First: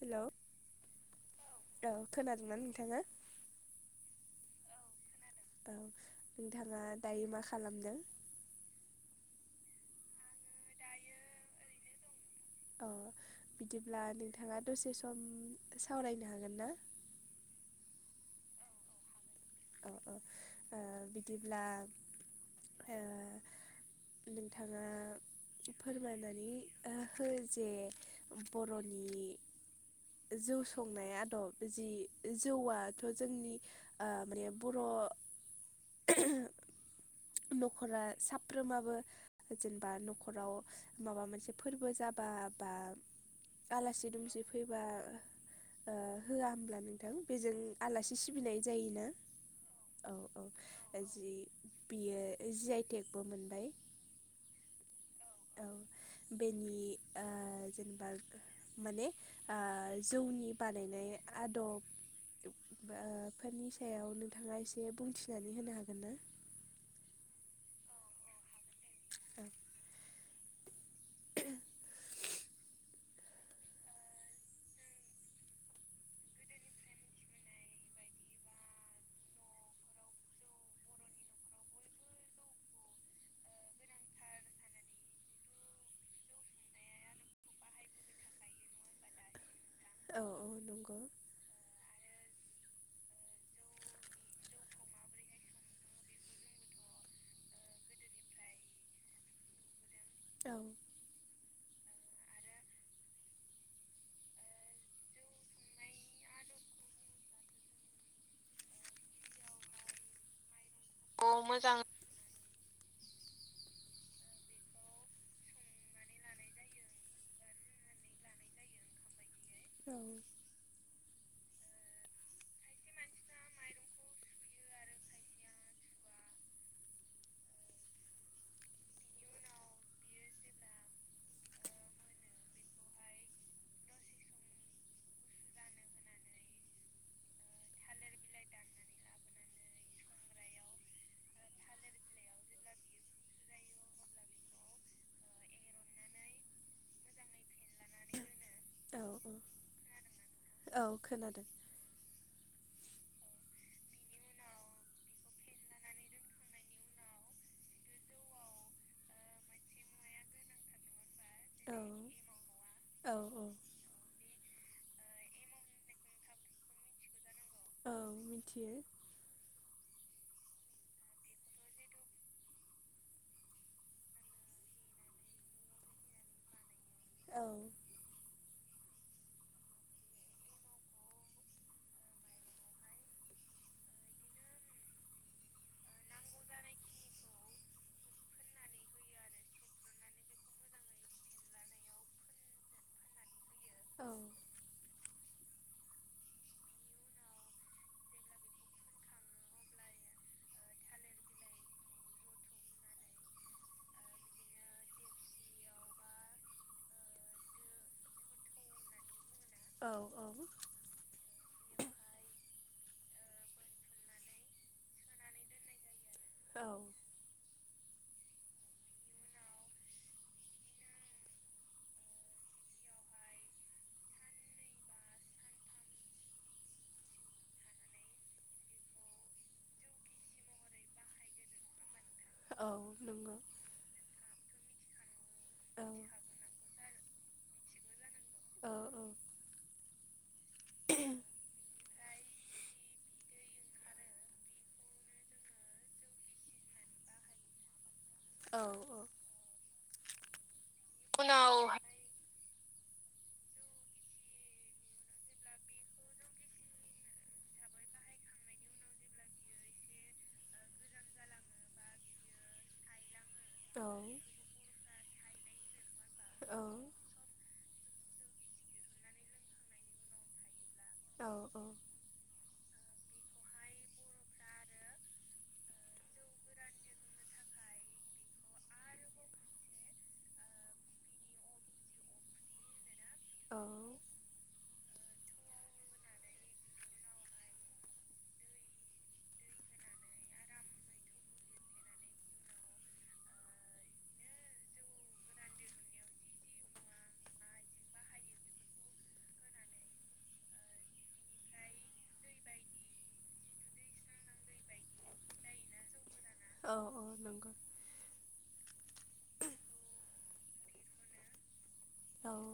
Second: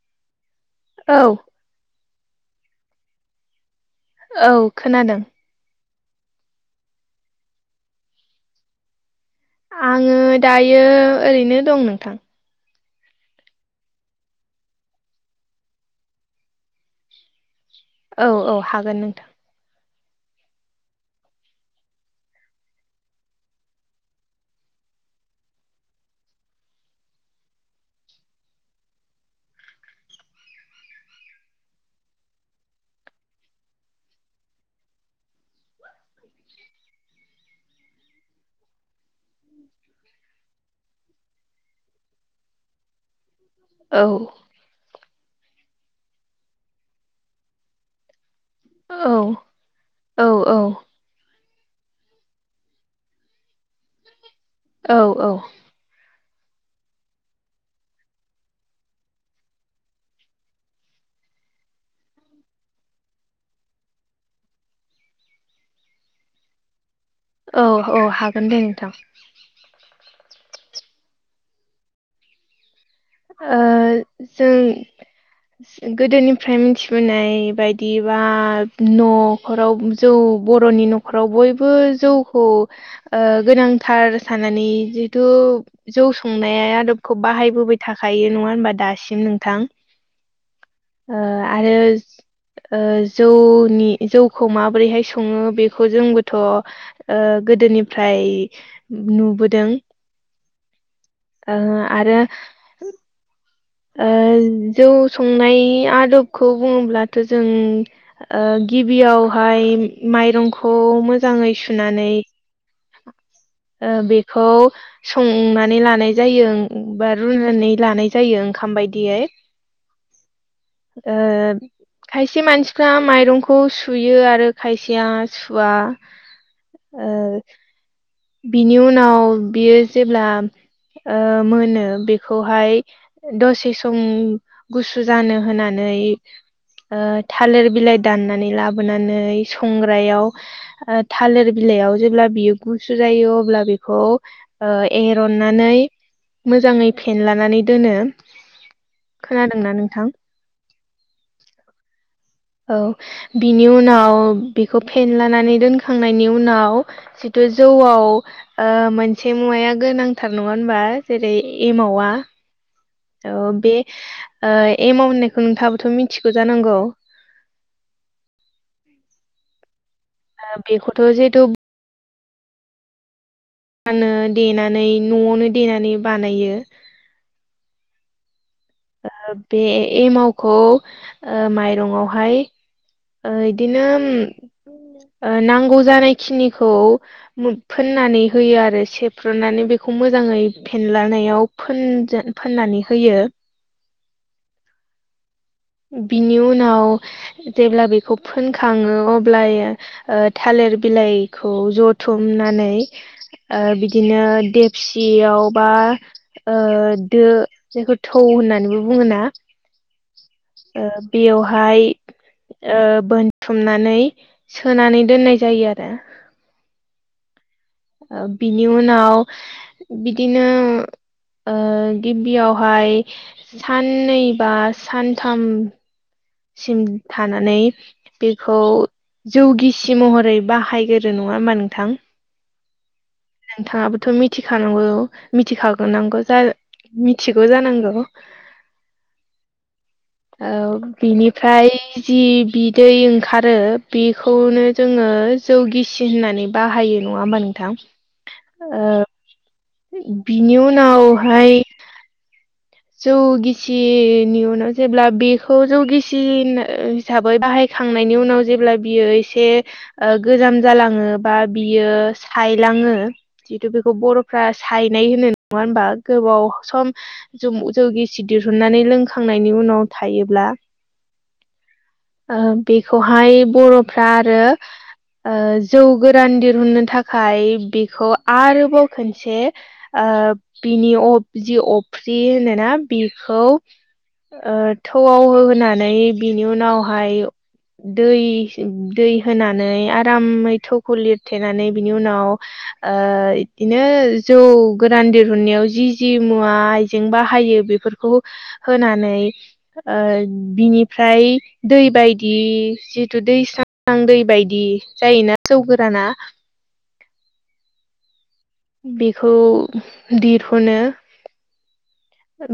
Hello औ औ खोनादोंना नोंथाङा। औ खोनादों। औ नोंथाङा दायो मा खालामदों। आङो दायो ओरैनो दं नोंथां। अ बिदिब्ला नोंथाङा दसे सम सावरायनो हागोन ना औ औ हागोन नोंथां। औ औ ओ बिदिब्ला ओ नोंथाङा फोरमायनानै हो जे बर'नि जौ संनाय आदब जि जौआथ' जोंनि ओ माने बर' [unintelligible] न'खरा साफ्रोमाबो। जेनेबा न'खराव माबा मोनसे फोरबो जाबा बा औ आलासि दुमसि फैबा ओ होआ होमब्ला नोंथां बेजों आलासि सिबिनाय जायोना औ औ औ जि बियो जि आइटेकबो मोनबाय। औ औ औ बेनि ओ जेनेबा। माने आं जौनि बानायनाय आदब फोरनि सायाव नोंथाङा एसे बुंथिनानै होनो हागोन ना? औ औ हागोन दे नोंथां। औ [unintelligible] ओ जों गोदोनिफ्राय मिथिबोनाय बायदिबा न'खराव जौ बर'नि न'खर न'खाव बयबो जौखौ ओ गोनांथार सानानानै जिथु जौ संनाया आदबखौ बाहायबोबाय थाखायो नङा होनबा दासिम नोंथां? औ औ नंगौ ओ आरो ओ जौनि जौखौ माबोरैहाय सङो बेखौ जोंबोथ' ओ गोदोनिफ्राय नुबोदों औ ओ आरो ओ जौ संनाय आदबखौ बुङोब्लाथ' जों ओ गिबियावहाय माइरंखौ मोजाङै सुनानै ओ बेखौ संनानै लानाय जायो बा रुनानै लानाय जायो ओंखाम बायदियै औ ओ खायसे मानसिफ्रा माइरंखौ सुयो आरो खायसेया सुवा आ बिनि उनाव बियो जेब्ला ओ मोनो बेखौहाय दसे सम गुसु जानो होननानै ओ थालिर बिलाइ दाननानै लाबोनानै संग्रायाव ओ थालिर बिलाइयाव जेब्ला बियो गु सुजायो अब्ला बेखौ एरननानै मोजाङै फेेन लानानै दोनो औ खोनादोंना नोंथां औ औ खोनादों औ बिनि उनाव बेखौ फेनलानानै दोनखांनायनि उनाव जिथु जौआव ओ मोनसे मुवाया गोनांथार नङा होनबा जेरै औ एमावा औ बे आ एमाउट होननायखौ नोंथाङाबोथ' मिथिगौ जानांगौ औ मिथियो बेखौथ' जिहेतु मा होनो देनानै न'आवनो देनानै बानायो। औ। बे एमावखौ माइरंआवहाय ओ इदिनो नांगौ जानाय खिनिखौ फोननानै होयो आरो सेफ्रुनानै, बेखौ मोजाङै फेनलानायाव फोनजो फोननानै होयो। औ। बिनि उनाव जेब्ला बेखौ फोनखाङो अब्लायो थालिर बिलाइखौ जथुमनानै बिदिनो देकसियाव बा दो जायखौ थौ होननानैबो बुङोना? औ औ। ओ बेयावहाय ओ बोनथुमनानै सोनानै दोननाय जायो आरो। औ। ओ बिनि उनाव बिदिनो ओ गिबियावहाय साननै बा सानथाम सिम थानानै बेखौ जौगिसि महरै बाहायग्रो नङा होमबा नोंथां? औ नंगौ। नोंथाङाबोथ' मिथिखानांगौ औ मिथिखागोनांगौ मि-मिथिगौ जानांगौ? औ औ। ओ बिनिफ्राय जि बिदै ओंखारो बेखौनो जोङो जौ गिसि होननानै बाहायो नङा होमबा नोंथां? औ ओ बिनि उनावहाय जौ गिसिनि उनाव जेब्ला बेखौ जौ गिसि हिसाबै बाहायखांनायनि उनाव जेब्ला बियो एसे ओ गोजाम जालाङो बा नंगौ बियो सायलाङो। जिहेतु औ बेखौ बर'फ्रा सायनाय होनो नङा होनबा गोबाव सम ज जौ गिसि दिहुननानै लोंखांनायनि उनाव थायोब्ला औ औ। ओ बेखौहाय बर'फ्रा आरो ओ जौ गोरान दिहुननो थाखाय बेखौ आरोबाव खनसे ओ बिनि अब जि अफ्रि होनोना बिखौ औ ओ थौआव होनानै, बिनि उनावहाय दै दै होनानै आरामै थौखौ लिरथेनानै, बिनि उनाव ओ इदिनो जौ गोरान दिहुननायाव जि जि मुवा आइजें बाहायो बेफोरखौ होनानै ओ बिनिफ्राय दै बायदि जितु दैस्रां दै बायदि जायोना जौ गोराना? औ औ नंगौ। बेखौ दिरहुनो।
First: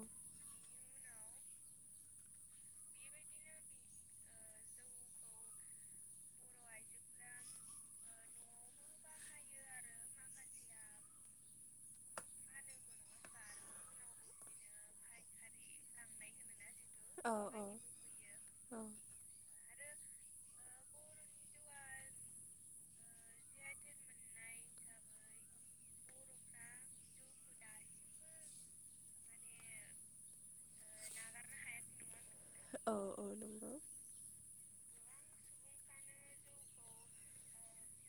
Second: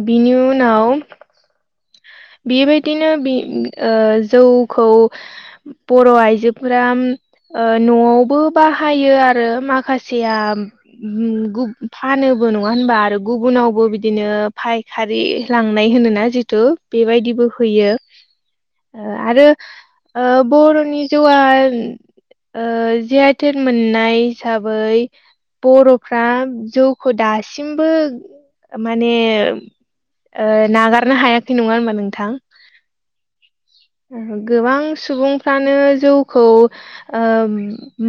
बिनि उनाव बेबायदिनो बि ओ जौखौ बर' आइजोफोरा ओ न'आवबो बाहायो आरो माखासेया उम गुब फानोबो नङा होनबा आरो गुबुनावबो बिदिनो फाय खारि लांनाय होनोना जिथु औ औ बेबायदिबो हैयो। ओ आरो ओ बर'नि जौआन ओ जि आइ टेन मोननाय हिसाबै बर'फ्रा जौखौ दासिमबो माने ओ नागारनो हायाखै नङा होनबा नोंथां नोंगौ गोबां सुबुंफ्रानो जौखौ ओ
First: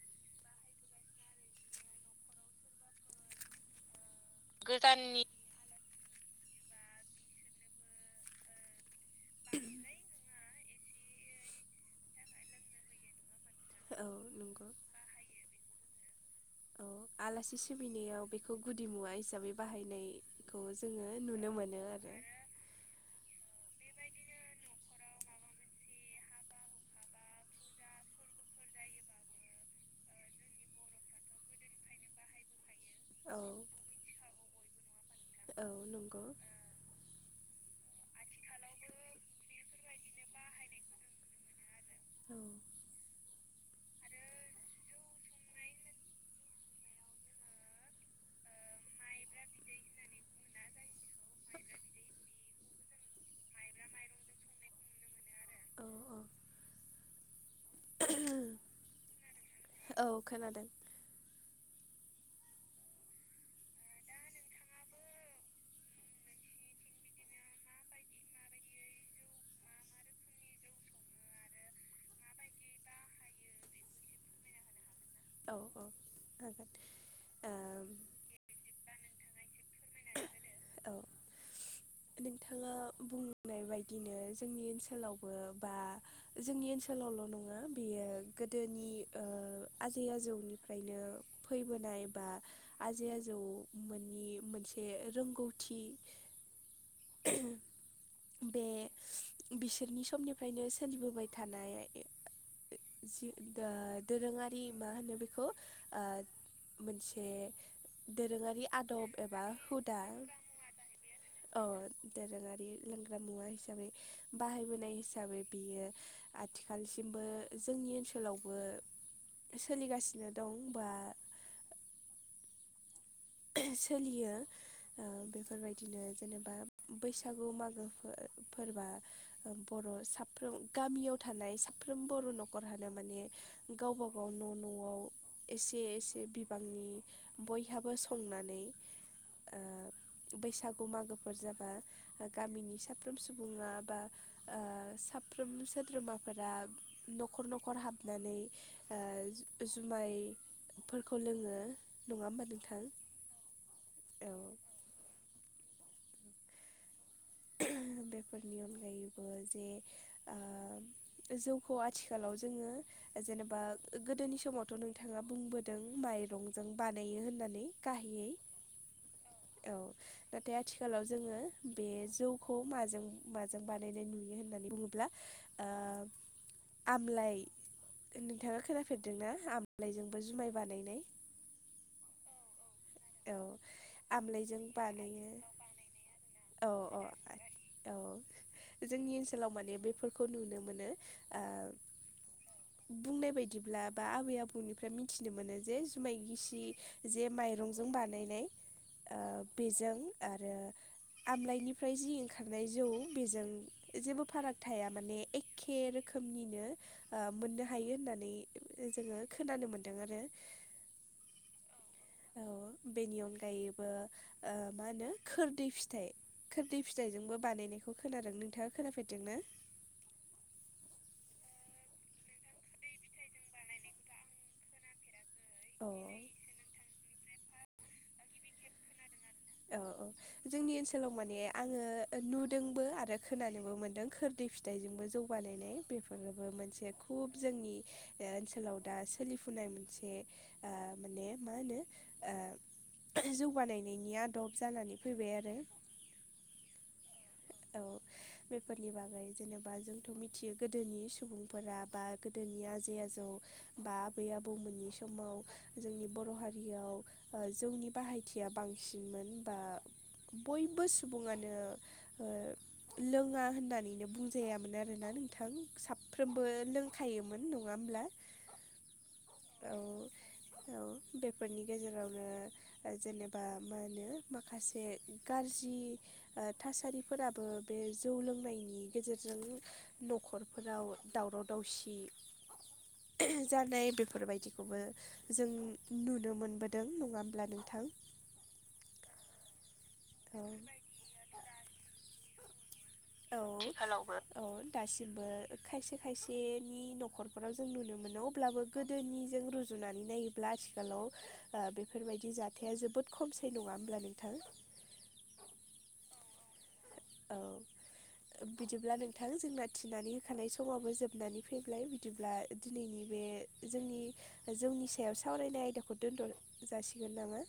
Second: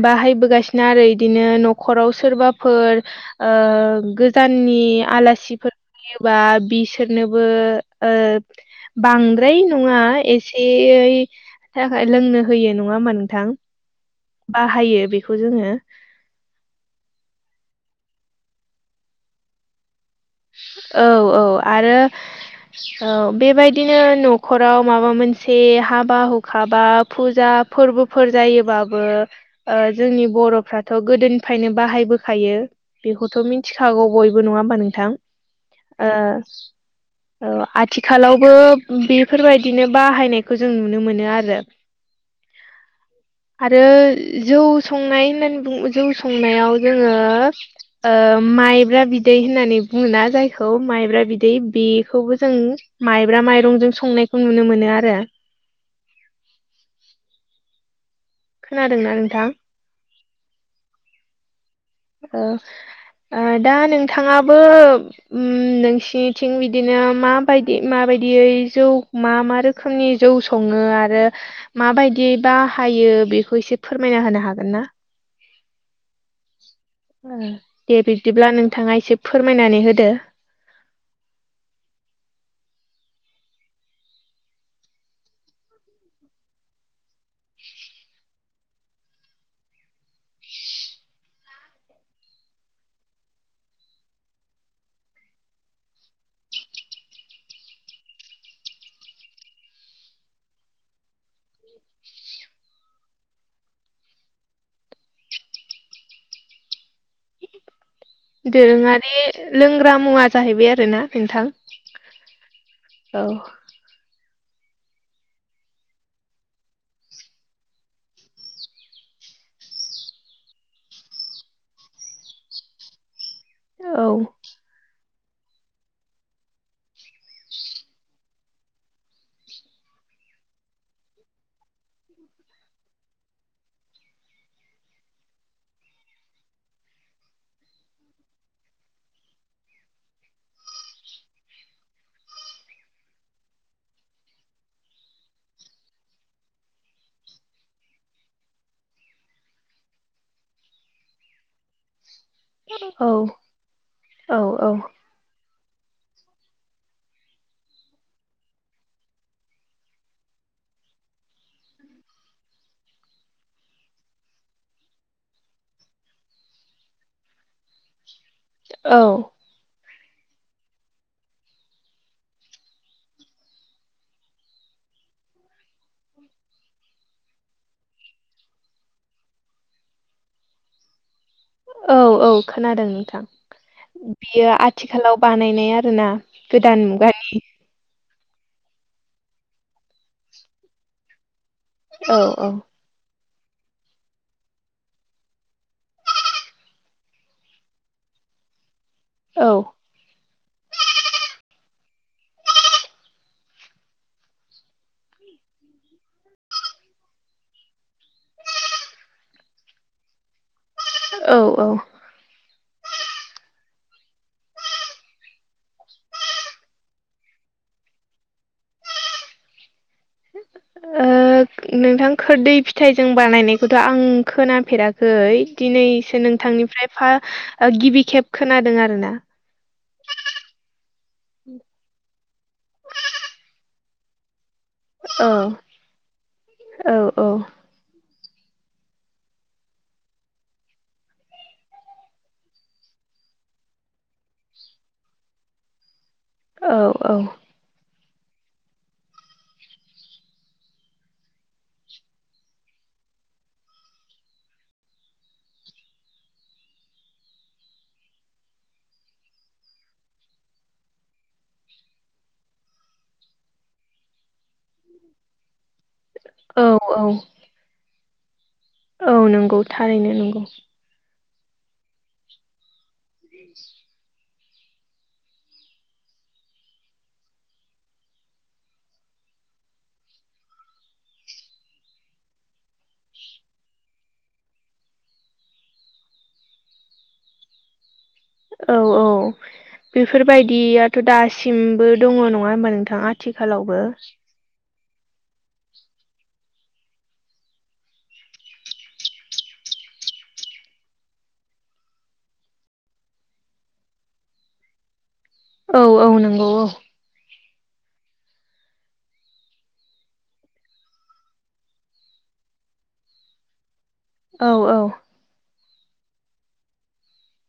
बाहायबोगासिनो आरो इदिनो न'खराव सोरबाफोर ओ गोजाननि आलासिफोर फैयोबा बिसोरनोबो ओ बांद्राय नङा एसेयै थाखाय लोंनो होयो नङा होमा नोंथां औ नंगौ बाहायो बेखौ जोङो औ आलासि सिबिनायाव बेखौ गुदि मुवा हिसाबै बाहायनाय खौ जोङो नुनो मोनो आरो ओ बेबायदिनो न'खराव माबा मोनसे हाबा हुखा बा फुजा फोरबोफोर जायोबाबो ओ जोंनि बर'फ्राथ' गोदोनिफायनो बाहायबोखायो औ बेखौथ' मिन्थिखागौ बयबो नङा होमबा नोंथां औ ओ नंगौ औ आथिखालावबो बेफोरबायदिनो बाहायनायखौ जों नुनो मोनो आरो औ आरो जौ संनाय होननानै बुङो जौ संनायाव जोङो। ओ माइब्रा बिदै होननानै बुङोना जायखौ माइब्रा बिदै बेखौबो जों माइब्रा माइरंजों संनायखौ नुनो मोनो आरो औ औ खोनादोंना नोंथां? औ खोनादों औ ओ दा नोंथाङाबो उम नोंसिनिथिं बिदिनो माबायदि माबायदियै जौ मा मा रोख खोमनि जौ सङो आरो माबायदि बाहायो बेखौ इसे फोरमायना होनो हागोन ना औ औ होगोन [unintelligible] दे बिब्दिब्ला नोंथाङा इसे फोरमायनानै होदो औ नोंथाङा बुंनाय बायदिनो जोंनि ओनसोलावबो बा जोंनि ओनसोलावल' नङा बेयो गोदोनि ओ आजै आजौनिफ्रायनो फैबोनाय बा आजै आजौमोननि मोनसे रोंगौथि [unintelligible] बे बिसोरनि समनिफ्रायनो सोलिबोबाय थानाय [unintelligible] जि दा दोरोङारि मा होनो बेखौ आ मोनसे दोरोङारि आदब एबा लोंग्रा हुदा मुवा जाहैबाय आरोना नोंथां अ दोरोङारि लोंग्रा औ मुवा हिसाबै बाहायबोनाय हिसाबै बियो आथिखालसिमबो जोंनि ओनसोलावबो सोलिगासिनो दं बा [unintelligible] औ सोलियो ओ बेफोरबायदिनो जेनेबा बैसागु मागो फो फोरबा बर' साफ्रोम गामियाव थानाय साफ्रोम बर' न'खरहानो माने गावबा गाव न' न'आव एसे एसे बिबांनि बयहाबो स संनानै ओ बैसागु मागोफोर जाबा गामिनि साफ्रोम सुबुङा बा ओ साफ्रोम सोद्रोमाफोरा न'खर न'खर हाबनानै ओ जुमायफोरखौ लोङो नङा होमबा नों औ औ औ। बेफोरनि अनगायैबो जे ओ जौखौ आथिखालाव जोङो जेनेबा गोदोनि समावथ' नोंथाङा बुंबोदों माइरंजों बानायो होननानै। गाहायै औ। औ नाथाय आथिखालाव जोङो बे जौखौ माजों माजों बानायनाय नुयो होननानै बुङोब्ला ओ आमलाय नोंथाङा खोनाफेरदों ना आमलायजोंबो जुमाय बानायनाय। औ औ खोनादों नों थां। औ बियो आमलाइजों आथिखालाव बानायो बानायनाय आरो ना औ गोदान औ मुगानि। औ जोंनि ओनसोलाव माने बेफोरखौ नुनो मोनो ओ औ औ। बुंनाय बायदिब्ला बा आबै आबौनिफ्राय मिथिनो मोनो जे जुमाय गिसि जे माइ रंजों बानायनाय ओ औ बेजों आरो आमलाइनिफ्राय जि ओंखारनाय जौ बेजों जेबो फाराग थाया माने एखे रोखोमनिनो ओ मोननो हायो होननानै जोङो खोनानो मोन्दों आरो औ औ। औ बेनि अनगायैबो ओ मा होनो खोरदै फिथाइ खोरदै फिथाइजोंबो बानायनायखौ खोनादों। नोंथाङा खोनाफेरदों ना? [unintelligible] ओ नोंथां खोरदै फिथाइजों बानायनायखौथ' आं खोनाफेराखै। अ दिनैसो नोंथांनिफ्राय फा ओ गिबि खेब खोनादों आरो ना। औ औ जोंनि ओनसोलाव माने आङो ओ नुदोंबो आरो खोनानोबो मोनदों खोर दै फिथाइजोंबो जौ औ बानायनाय। बेफोरबो मोनसे औ औ खुब जोंनि ओ ओनसोलाव दा सोलिफुनाय मोनसे ओ माने मा होनो ओ जौ बानायनायनि आदब जानानै फैबाय आरो औ औ। औ। बेफोरनि बागै जेनेबा जोंथ' मिथियो गोदोनि सुबुंफोरा बा गोदोनि आजै आजौ बा आबै आबौमोननि समाव जोंनि बर' हारियाव ओ जौनि बाहायथिया बांसिनमोन बा बयबो सुबुङानो ओ लोङा होननानैनो बुंजायामोन आरो ना नोंथां साब फ्रोमबो औ औ लोंखायोमोन नङा होमब्ला औ नंगौ औ थारैनो नंगौ। औ बेफोरनि गेजेरावनो ओ जेनेबा मा होनो माखासे गाज्रि ओ थासारि फोराबो बे जौ लोंनायनि गेजेरजों न'खरफोराव दावराव दावसि जानाय बेफोर बायदिखौबो जों नुनो मोनबोदों नङा होमब्ला नोंथां। औ औ। औ बेफोरबायदियाथ' दासिमबो दङ' नङा होमबा नोंथां। आ औ थिखालावबो। औ दासिमबो खायसे खायसेनि न'खरफोराव जों नुनो मोनो अब्लाबो गोदोनिजों रुजुनानै नायोब्ला आथिखालाव आ बेफोरबायदि जाथाया जोबोद खमसै नङा होमब्ला नोंथां। औ औ नंगौ औ। औ। बिदिब्ला नोंथां जोंना थिनानै होखानाय समावबो जोबनानै फैबाय बिदिब्ला दिनैनि बे जोंनि औ औ जौनि सायाव सावरायनाय आयदाखौ दोन्थ' जासिगोन नामा?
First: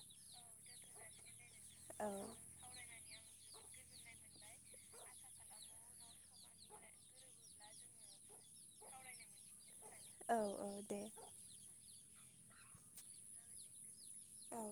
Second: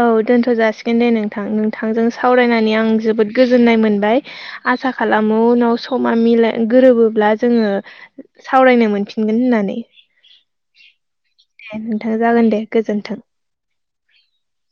औ दोनथ' जासिगोन दे नोंथां नोंथांजों औ सावरायनानै आं जोबोद गोजोननाय मोनबाय आसा खालामो उनाव समा मिलाय गोरोबोब्ला जोङो सावरायनो मोनफिनगोन होननानै। औ औ दे। दे नोंथां जागोन दे गोजोन्थों। औ।